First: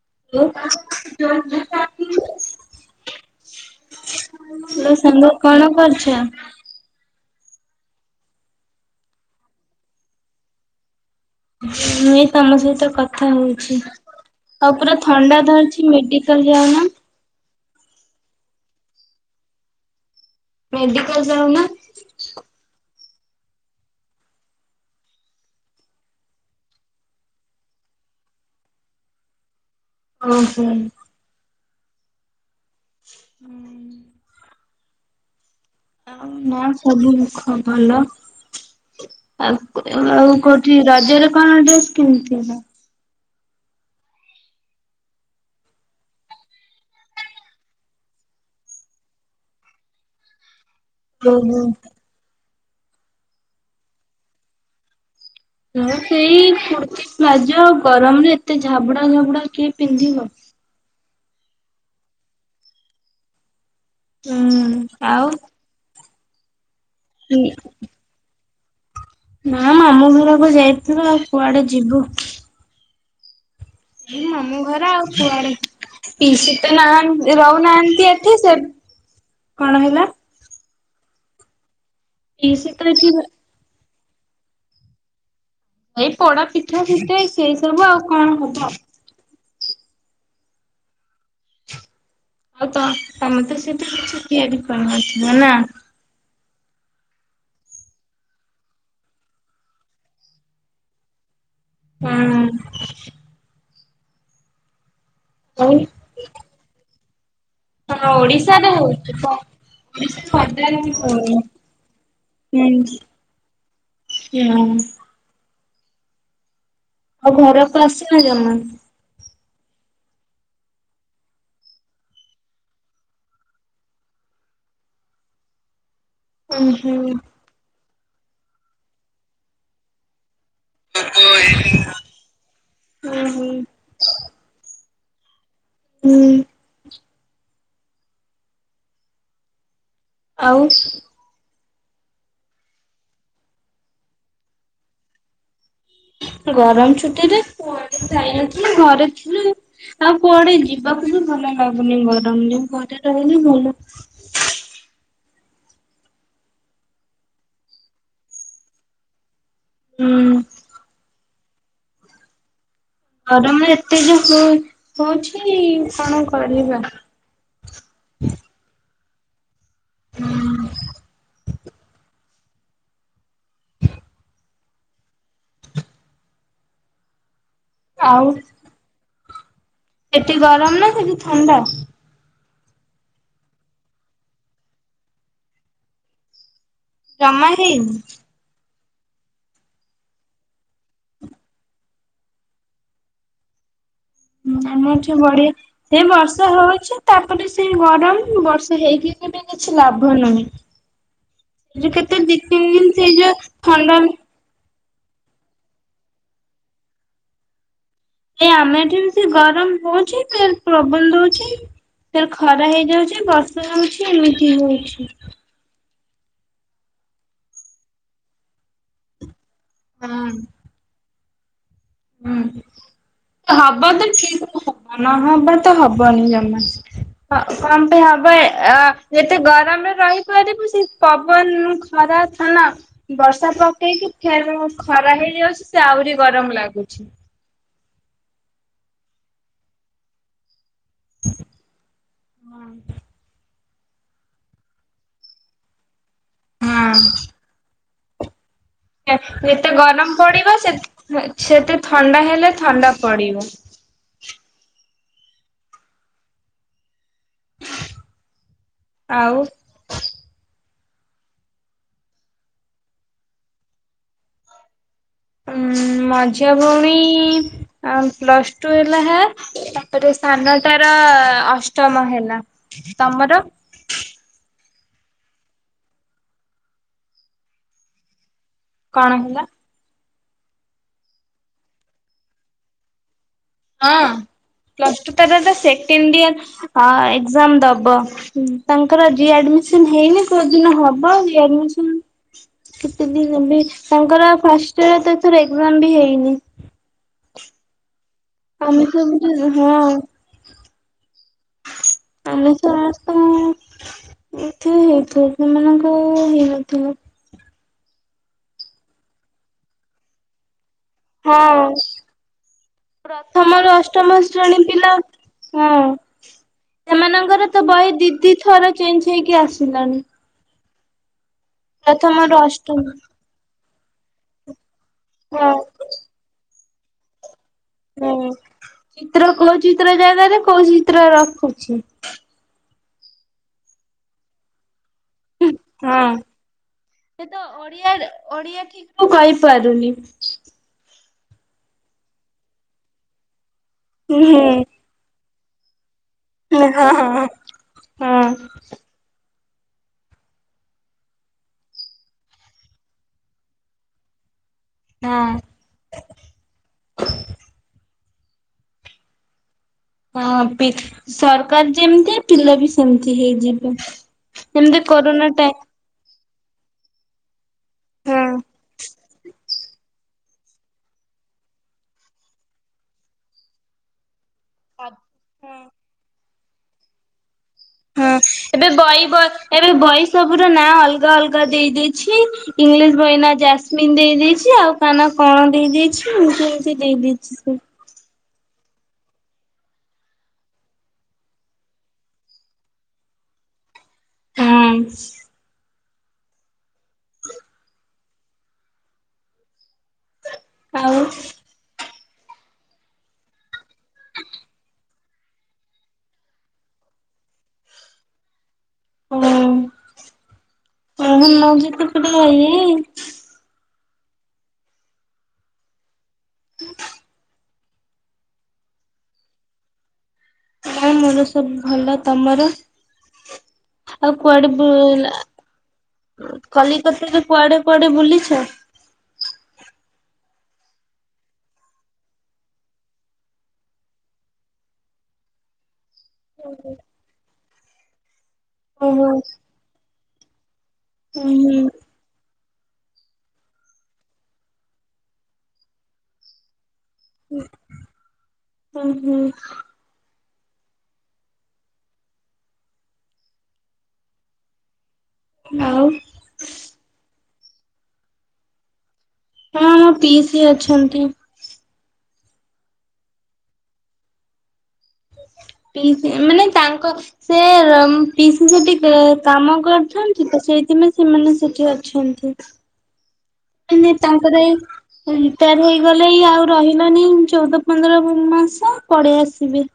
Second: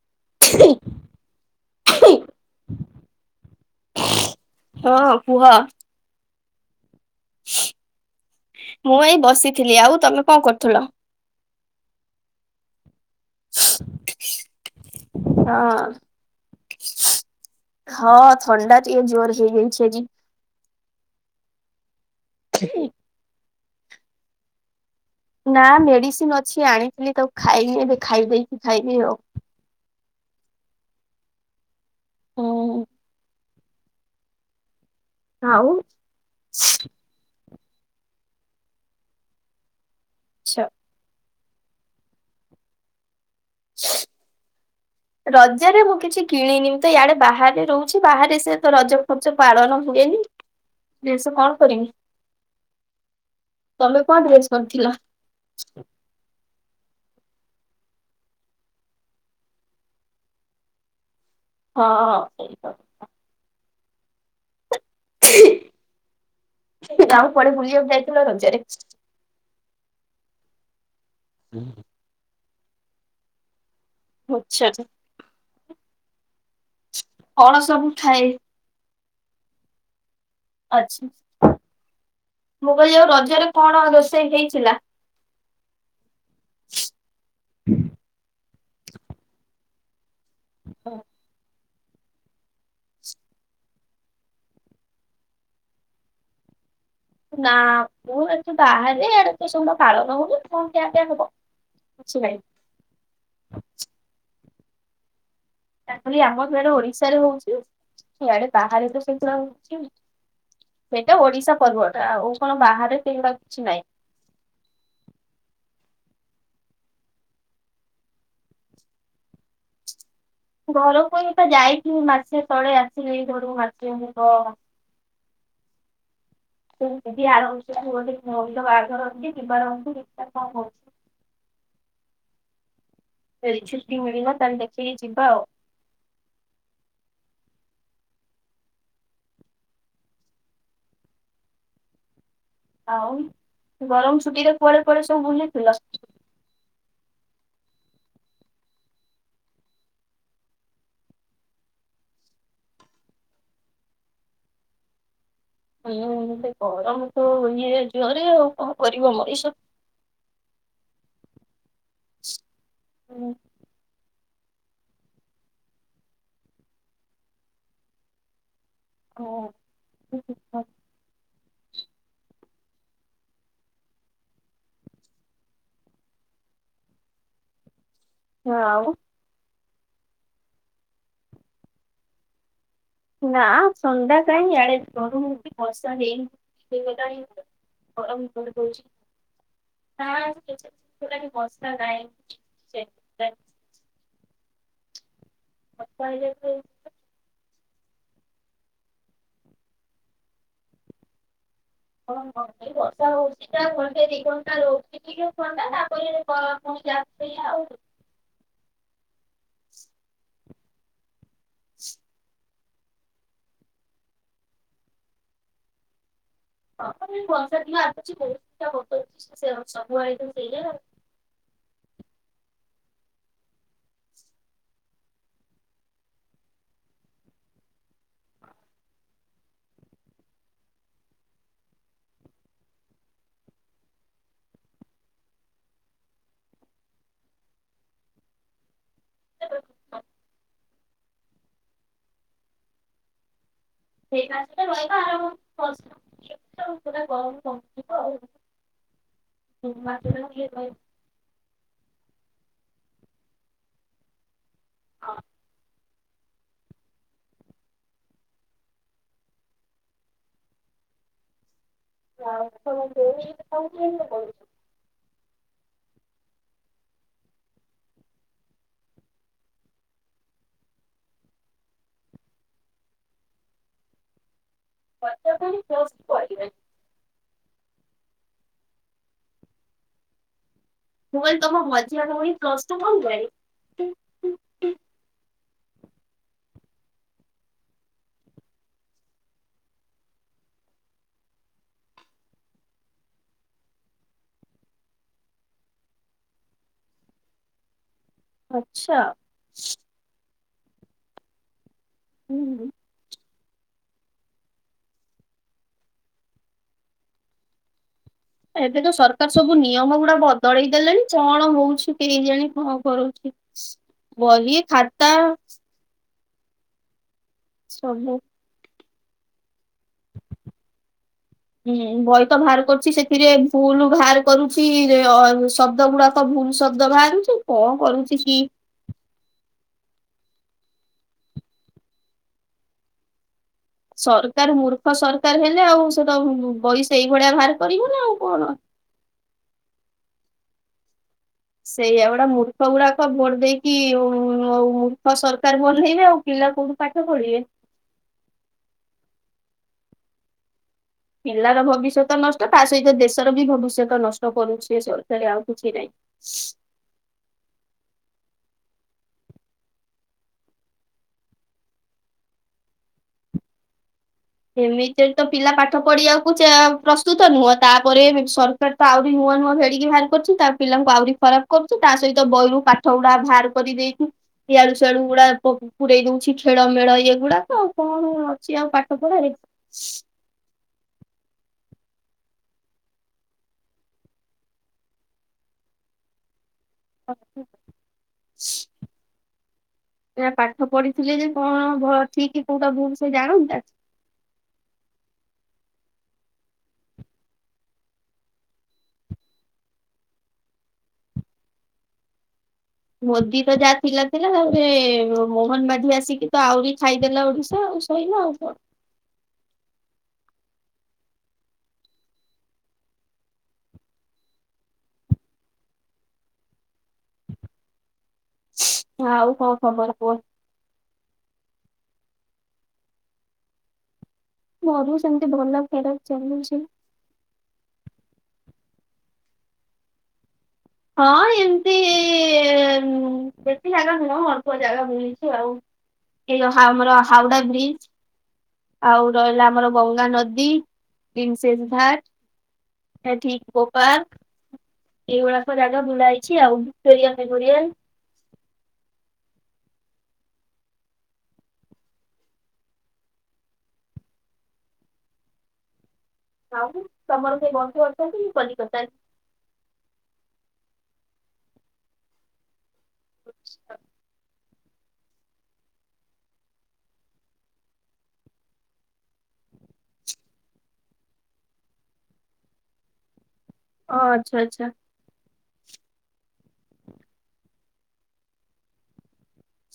Hello ହଁ [unintelligible] hello ସାଙ୍ଗ କୁହ କଣ କରୁଛ? ମୁଁ ଏଇ ବସିଥିଲି ଆଉ ତମେ କଣ କରୁଥୁଲ? ମୁଁ ଏଇ ତମ ସହିତ କଥା ହୋଉଚି। ଆଉ ପୁରା ଥଣ୍ଡା ହଁ ଧରିଚି ମେଡିକାଲ ଯାଉନ? ହଁ ଥଣ୍ଡା ଟିକେ ଜୋରେ ହେଇଯାଇଛି ଆଜି। ମେଡିକାଲ ଯାଉନ? ଖିଁ ନା ମେଡିସିନ ଅଛି ଆଣିଥିଲି ତାକୁ ଖାଇନି ଏବେ ଖାଇଦେଇକି ଖାଇବି ଆଉ। ଓହୋ। ହୁଁ ହୁଁ। ଆଉ ଆଉ ନା ସବୁ ମୁଖ ଭଲ ଆଉ ଆଉ ଆଛା। କୋଉଠି ରଜରେ କଣ ଡ୍ରେସ କିଣିଥିଲ? [inaudible] ରଜରେ ମୁଁ କିଛି କିଣିନି ମୁଁ ତ ୟାଡେ ବାହାରେ ରହୁଚି ବାହାରେ ସେ ତ ରଜ ଫଜ ପାଳନ ହୁଏନି। [inaudible] ଡ୍ରେସ କଣ ଓହୋ। କରିମି ତମେ କଣ ଡ୍ରେସ କରିଥିଲ। ମୁଁ ସେଇ କୁର୍ତି। ପ୍ଲାଯୋ ଆଉ ଗରମରେ ଏତେ ଝାବୁଡା ଝାବୁଡା କିଏ ପିନ୍ଧିବ। ହଁ ସେଇ କଥା। ହୁଁ ଆଉ। ଆଉ କୁଆଡେ ବୁଲିବାକୁ ଯାଇଥିଲ ରଜରେ? ଉଁ ଆଉ ମାମୁଁ ଘରକୁ ଯାଇଥିଲୁ ଆଉ କୁଆଡେ ଯିବୁ। ଏଇ ମାମୁଁ ଆଛା ଘର ଆଉ କୁଆଡେ। ପିସି ତ ନାହା ଏ କଣ ସବୁ ରହୁନାହାନ୍ତି ଥାଏ ଏଠି ସେ କଣ ହେଲା। ଆଚ୍ଛା ପିଇସି ମୁଁ ତ କହିଲି ଆଉ ଏଠି ରଜରେ କଣ ରୋଷ ଇ ହେଇଥିଲା। ଏଇ ପୋଡା ପିଠା ପିଠେ ସେଇ ସବୁ ଆଉ କଣ ହବ। ହଁ। ଆଉ ତ ତମେ ତ ସେଠି କିଛି ତିଆରି କରି ନଥିବ ନା। ନା ମୁଁ ଏଠୁ ବାହାରେ ଆଡେ ତ ସେଗୁଡା ପାଳନ ହଉନି କଣ ଖିଆ ପିଆ ହବ। କିଛି ନାହିଁ। ହୁଁ। ଖାଲି ଆମ ସିଆଡେ ଓଡିଶାରେ ହଉ ହଁ ଇଆଡେ ବାହାରେ ତ ସେଗୁଡ଼ା ହଉଛି ଓଡିଶା ପଦାରେ ବି ସେଇଟା ହଉନି। ଓଡିଶା ପର୍ବ ଏଟା ଆଉ କଣ ହୁଁ ବାହାରେ। ସେଗୁଡା କିଛି ନାଇଁ। ହୁଁ। ଆଉ ଘରକୁ ଆସିନ ଜମା। ଘରକୁ ହିଁ ତ ଯାଇଥିଲି ମାସେ ତଳେ ଆସିଲି ଘରୁ ମାସେ ହବ। [inaudible] ଉଁ ତ ହୁଁ ଯଦି ଆରମାସ ମୋର ଗୋଟେ ଭଉଣୀ ର ବାହାଘର ଅଛି ଯିବାର ଅଛି ଦେଖିବା। ଙ୍କ ହଉଚି। ଉଁ ହୁଁ ଯଦି ଛୁଟି ମିଳିଲା ତାହେଲେ ଦେଖିକି ଯିବା ଆଉ। ହୁଁ। ଆଉ। ଆଉ ଗରମ ଛୁଟିରେ କୁଆଡେ କୁଆଡେ ସବୁ ବୁଲିଥିଲ? ଗରମ ଛୁଟିରେ କୁଆଡେ ଯାଇନଥିଲୁ ଘରେ ଥିଲୁ। ଆଉ କୁଆଡେ ଯିବାକୁ ବି ଭଲ ଲାଗୁନି ଗରମରେ ଘରେ ରହିଲେ ଭଲ। [inaudible] ହୁଁ ଗରମ ତ ଇଏ ଜୋରେ ଆଉ କଣ କରିବ ମଣିଷ। ହୁଁ। ହୁଁ, ଗରମ ଏତେ ଯୋ ହ-ହଉଛି କଣ କରିବା। ହୁଁ ହଁ। [inaudible] ଆଉ ହଁ ଆଉ। ସେଠି ଗରମ ନା ସେଠି ଥଣ୍ଡା। ନା ଥଣ୍ଡା କାଇଁ ଇଆଡେ ଗରମ ହଉଚି ବର୍ଷା ହେଇନି। ହେଇଗଲାଣି ଜମା ହେଇନି ଗରମ ଜୋରେ ହଉଚି। ନା [inaudible] ବର୍ଷା ନାହିଁ ସେ। [inaudible] ହୁଁ ଆମ ଏଠି ବଢିଆ ସେ ବର୍ଷା ହେଇଯାଇଥିଲେ ହଉଛି ତାପରେ। ସେ ଗରମ ବର୍ଷା ହେଇକି ବି କିଛି ଲାଭ ନାହିଁ। ଯୋଉ ଓ କେତେ ଦି ହୋ ତିନି ଏଇ ଦିନ ବର୍ଷା ସେଇ ଯୋଉ ହଉଛି ତ ଘଣ୍ଟେ ଥଣ୍ଡା ଦି ଘଣ୍ଟା ରହୁ ଚି ଟିକେ ଥଣ୍ଡା ତାପରେ ବ ପୁଣି ଯାହାକୁ ସେୟା ଆଉ। ଏ ଆମେ ଏଠି ବେଶୀ ଗରମ ହଉଛି ଫେର ପ୍ରବନ ଦଉଚି ଫେର ଖ ଖରା ହେଇଯାଉଛି ବର୍ଷା ଯାଉଛି ଏମିତି ହାଉଛି ହଁ ବର୍ଷା ଦିନ ଆସୁଛି ବହୁତା ହଟଉଛି ସବୁ ହଁ ଆଇ ସେଇ ହୁଁ। ହବ ତ ଠିକ ହବ ନହବ ତ ହବନି ଜମା ହ କଣ ପାଇଁ ହବ ଯେତେ ଗରମରେ ରହିପାରିବ ସେ ପବନ ଥାନ ବର୍ଷା ପକେଇକି ଫେ ଖରା ହେଇଯାଉଛି, ସେ ଆହୁରି ଗରମ ଲାଗୁଛି [inaudible] [inaudible] ହଁ। ହଁ [unintelligible] ଯେତେ ଗରମ ମାସରେ ଟିକେ ପଡିବ ସେ ସେତେ ଥଣ୍ଡା ହେଲେ ଥଣ୍ଡା ପଡିବ। ହଁ। ଆଉ [unintelligible] ଉ ମଝିଆ ଭଉଣୀ ପ୍ଲସ ଟୁ ହେଲା ହେ ତାପରେ ସ୍ଥାନଟ ର ଅଷ୍ଟମ ହେଲା, ତମର? [unintelligible] କଣ ହେଲା? ମୁଁ କଇଲି ତମ ମଝିଆ ଭଉଣୀ ପ୍ଲସ ଟୁ ପଢ଼ିଲାଣି? ହଁ ପ୍ଲସ୍ ଟୁ ତାର ଏ ବେ ସେଖେଣ୍ଡ ଯିଏର ଏକ୍ଜାମ ଦବ। ତାଙ୍କର ରି ଆଡ଼ମିସନ ହେଇନି କଉ ଦିନ ହେବ। ରି ଆଡ଼ମିସନ କେତେ ତାଙ୍କର ଫ ଇର ଏ ବି ହେଇନି ଆମେ ଆଚ୍ଛା ସବୁ ହଁ ଆମେ ହୁଁ। ସର ତ ଏଠ ହେଇଥିବ ସେମାନଙ୍କ ହେଇନଥିବ ଏବେ ତ ସରକାର ସବୁ ନିୟମ ଗୁଡା ବଦଳେଇ ଦେଲେଣି କଣ ହଁ ହଉଛିୁ କେହି ଜାଣି କଣ କରୁଛି ପ୍ରଥମରୁ ଅଷ୍ଟମ ଶ୍ରେଣୀ ବହି ପିଲା ଖାତା ହଁ ସେମାନଙ୍କର ତ ବହି ସବୁ ଦିଦି ଥର ଚେଞ୍ଜ ହେଇକି ଆସିଲାଣି ହୁଁ ବହିତ ପ୍ରଥମରୁ ବାହାର ଅଷ୍ଟମ କରୁଛି ସେଥିରେ ଭୁଲ ବାହାର କରୁଛି ଯେ ହଁ ଶବ୍ଦ ଗୁଡାକ ଭୁଲ ଶବ୍ଦ ବାହାରୁଛି। କଣ ହୁଁ କରୁଛି କି ଚିତ୍ର କୋଉ ଚିତ୍ର ଜାଗାରେ କୋଉ ଚିତ୍ର ରଖୁଛି ସରକାର ମର୍ଖ ସରକାର ହେଲେ ଆଉ ହଁ। ସେ ତ ବଇସ ସେ ଏଇଭଳିଆ ତ ବାହାର କରିବ ଓଡିଆ ନା ଆଉ କଣ ଓଡିଆ ଠିକ ରୁ [inaudible] ସେଇଆ ଗୁଡା ମୂର୍ଖ ଗୁଡାକ ଭୋର ଦେଇକି ହଁ। ଆଉ ମୂର୍ଖ ବନେଇବେ ଆଉ ପିଲା କୋଉଠୁ ପାଠ ହଁ ପଢିବେ ହଁ। ପିଲାର ଭବିଷ୍ୟତ ନଷ୍ଟ ତା ସହିତ ଦେଶର ବି ଭବିଷ୍ୟତ ନଷ୍ଟ କରୁଛି ହଁ ଷରେ ଆଉ କିଛି ନାଇଁ। ହଁ ସରକାର ଯେମିତି ପିଲା ବି ସେମିତି ହେଇଯିବ ଏମିତିରେ ତ ପିଲା ପାଠ ପଢିବାକୁ ପ୍ରସ୍ତୁତ ନୁହଁ ତାପରେ ହଁ ସରକାର ତ ଆଉ। ଆହୁରି ନୂଆ ନୁଆଁ ଫେଡିକି ବାହାର କରୁଛି, ତା ପିଲାଙ୍କୁ ଆହୁରି ଖରାପ କରୁଛି ତା ସହିତ ବହିରୁ ପାଠ ଗୁଡା ବାହାର କରିଦେଇଛି ୟଆଡୁ ସଆଡୁ ଗୁଡା ହଁ। ପୁରରେଇ ଦଉଛି ଖେଳ ମେଳ ଇଏଗୁଡାକ କଣ ଅଛି ଆଉ ପା କ ଏବେ ବହି ସବ ର ନାଁ ଅଲଗା ଅଲଗା ଅଲଗା ଦେଇ ଦେଇଛି ଇଂଲିଶ ବହିନା ଜାସମିିନ ଦେଇ ଦେଇଛି ଆଉ କାନ କଣ ଦେଇ ଦେଇଛି ମୁ ମୁ ଦେଇ ଦଛିି ସେ ସେ ପାଠ ପଢିଥିଲେ ଯେ କଣ ଠିକ କୋଉଟା ଭୁଲ ସେ ଜାଣନ୍ତି ଆ ହୁଁ। ଆଉ। ମୋଦି ତ ଯାହା ଥିଲା ଥିଲା, ତାପରେ ମୋହନ ମାଝି ଆସିକି ତ ଆହୁରି ଖାଇଦେଲା ଓଡିଶା ଆଉ। ସଇଲା ଆଉ କଣ? ହଁ [unintelligible] ଆଉ କଣ ଖବର କୁହ? ନାଇଁ ମୋର ସବୁ ଭଲ, ତମର? ଆଉ କୁଆଡେ ବୁ ମୋର ସେମିତି ଭଲ ଖରାପ ଚାଲୁଛି। କଲିକତାରେ କୁଆଡେ କୁଆଡେ ବୁଲିଚ [unintelligible] ହଁ ଏମିତି ବେଶୀ ଜାଗା ନୁହଁ ଅଳପ ଜାଗା ବୁଲିଛି ଆଉ। ଏଇ ଯୋଉ ଆମର ହାୱାଡା ବ୍ରିଜ। ଓହୋ ଆଉ ରହିଲା ଆମର ଗଙ୍ଗା ନଦୀ ହୁଁ ହୁଁ [unintelligible] ହେଁ ଠିକ ଗୋପଲ୍ ଏଇଗୁଡାକ ଜାଗା ବୁଲାଇଛି ଆଉ ଭିକ୍ଟୋରିଆ ମେମୋରିଆଲ। ହୁଁ- ହୁଁ। ଆଉ। ମାଉସୀ ତମର କିଏ ବନ୍ଧୁ ଅଛନ୍ତି କି କଲିକତାରେ? ହୁଁ ପିଇସି ଅଛନ୍ତି। ପିଇସି ମାନେ ତାଙ୍କ ସେ ପିଇସି ସେଠି କାମ କରିୁଛନ୍ତି ତ। ସେଇଥିପାଇଁ ସେମାନେ ସେଠି ଅଛନ୍ତି। ମାନେ ଓ ଆଚ୍ଛା ତାଙ୍କର ଏଇ ଆଚ୍ଛା ସିଆଡେ ହେଇଗଲେଇ ଆଉ ରହିଲେନି ଚଉଦ ପନ୍ଦର ମାସ ପଳେଇ ଆସ ବି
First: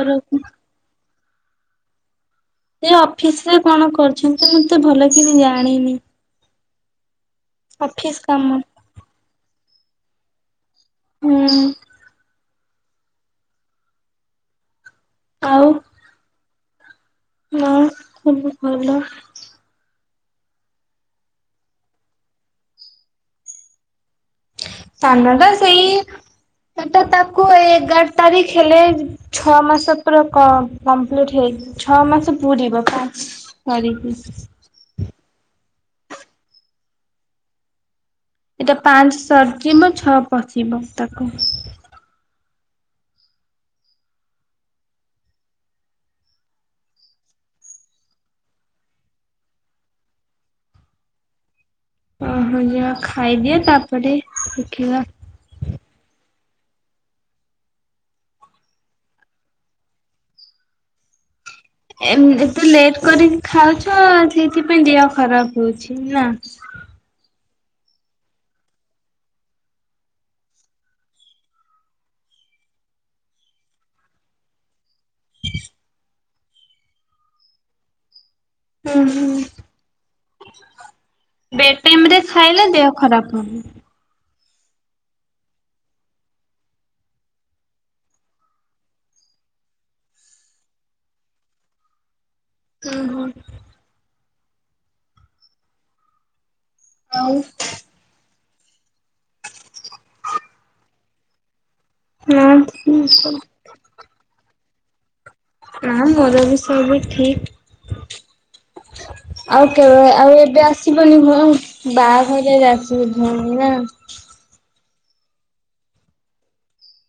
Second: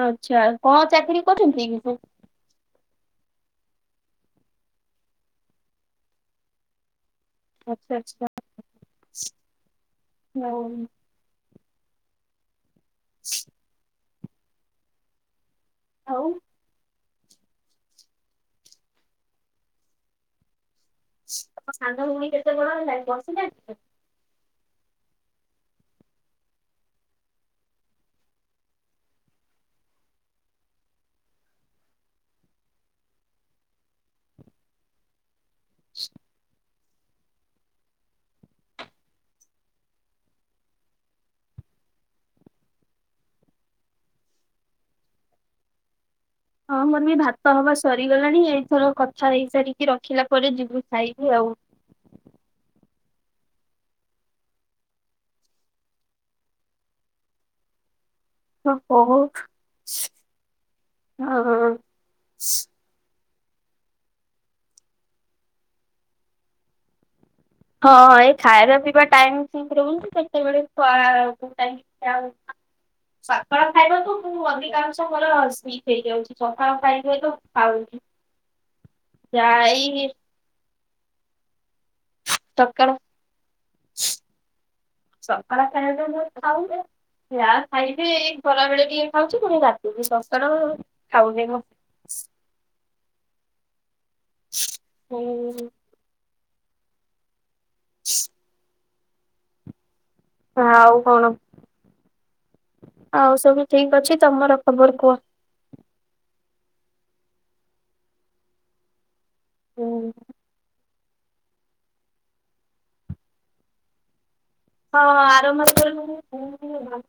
ଆଚ୍ଛା କଣ ଚାକିରି କରୁଛନ୍ତି କି ସେ? ସେ ଅଫିସ ରେ କଣ କରୁଛନ୍ତି, ମୁଁ ଏତେ ଭଲ କିନି ଜାଣିନି? ଆଚ୍ଛା ଅଫିସ୍ କାମ। ହଁ। ହୁଁ। ଆଉ। ହୁଁ ସବୁ ଭଲ। ତମ ସାଙ୍ଗ ଭୂମି କେତେ ବଡ ହେଲାଣି ବସିିଲାଣି? ସାନ ଟା ସେଇ ସେଟା ତାକୁ ଏଗାର ତାରିଖ ହେଲେ ଛଅ ମାସ ପୁର କମ୍ପ୍ଲିଟ ହେଇ ଛଅ ମାସ ପୁରିବ ପାଞ୍ଚ ତାରିଖକି। ଏଇଟା ପାଞ୍ଚ ସରିଯିବ ଛଅ ପଶିବ ତାକୁ। ହଁ ମୋର ବି ଭାତ ହବା ସରିଗଲାଣି, ଏଇଥର କଥା ହେଇ ସାରିକି ରଖିଲା ପରେ ଯିବୁ ଖାଇବୁ ଆଉ। [unintelligible] ଉଁ ହୁଁ ଯାଅ ଖାଇଦିଅ ତାପରେ ଶିଖିବା। ହଁ ବହୁତ୍ [unintelligible] ଏ ଏତେ ଲେଟ୍ କରି ଖାଉଛ ସେଇଥିପାଇଁ ଦେହ ଖରାପ ହଉଛି ନା। ହଁ ଏଇ ଖାଇବା ପିଇବା ଟାଇମ ସେମତି ରହୁନି ସେତେବେଳେ [unintelligible] ସକାଳ ଖାଇବା ତ ମୁଁ ଅଧିକାଂଶ ମୋର ସ୍ଲିପ୍ ହେଇଯାଉଛି ସକାଳ ଖାଇବା ତ ଖାଉନି। ହ ଯାଇ ବେଟାଇମରେ ଖାଇଲେ ଦେହ ଖରାପ ହବ। ସକାର ଚାହିଁଲେ କହିବେ। ଯାହା ଖାଇବି ଏଇ ଖରାବେଳେ ଟିକେ ଖାଉଛି ପୁଣି ରାତିକୁ ସକାଳ ଖାଉନି ମୁଁ। ବସ୍ ଉହ୍ନ। ହୁଁ। ଆଉ। ଆଉ କଣ ନା ଆଉ ସବୁ ଠିକ ଅଛି ତମର? ଖବର କୁହ? ନା ମୋର ବି ସେବି ଠିକ। ଆଉ ତ ହୁଁ। ଆଉ ଏବେ ଆସ ଆସିବନି ଭ ବାହାଘର ଯାଇ ଆସିବୁ ଭଉନି ନା। ହଁ ଆରମ୍ଭରୁ କହିଲିନି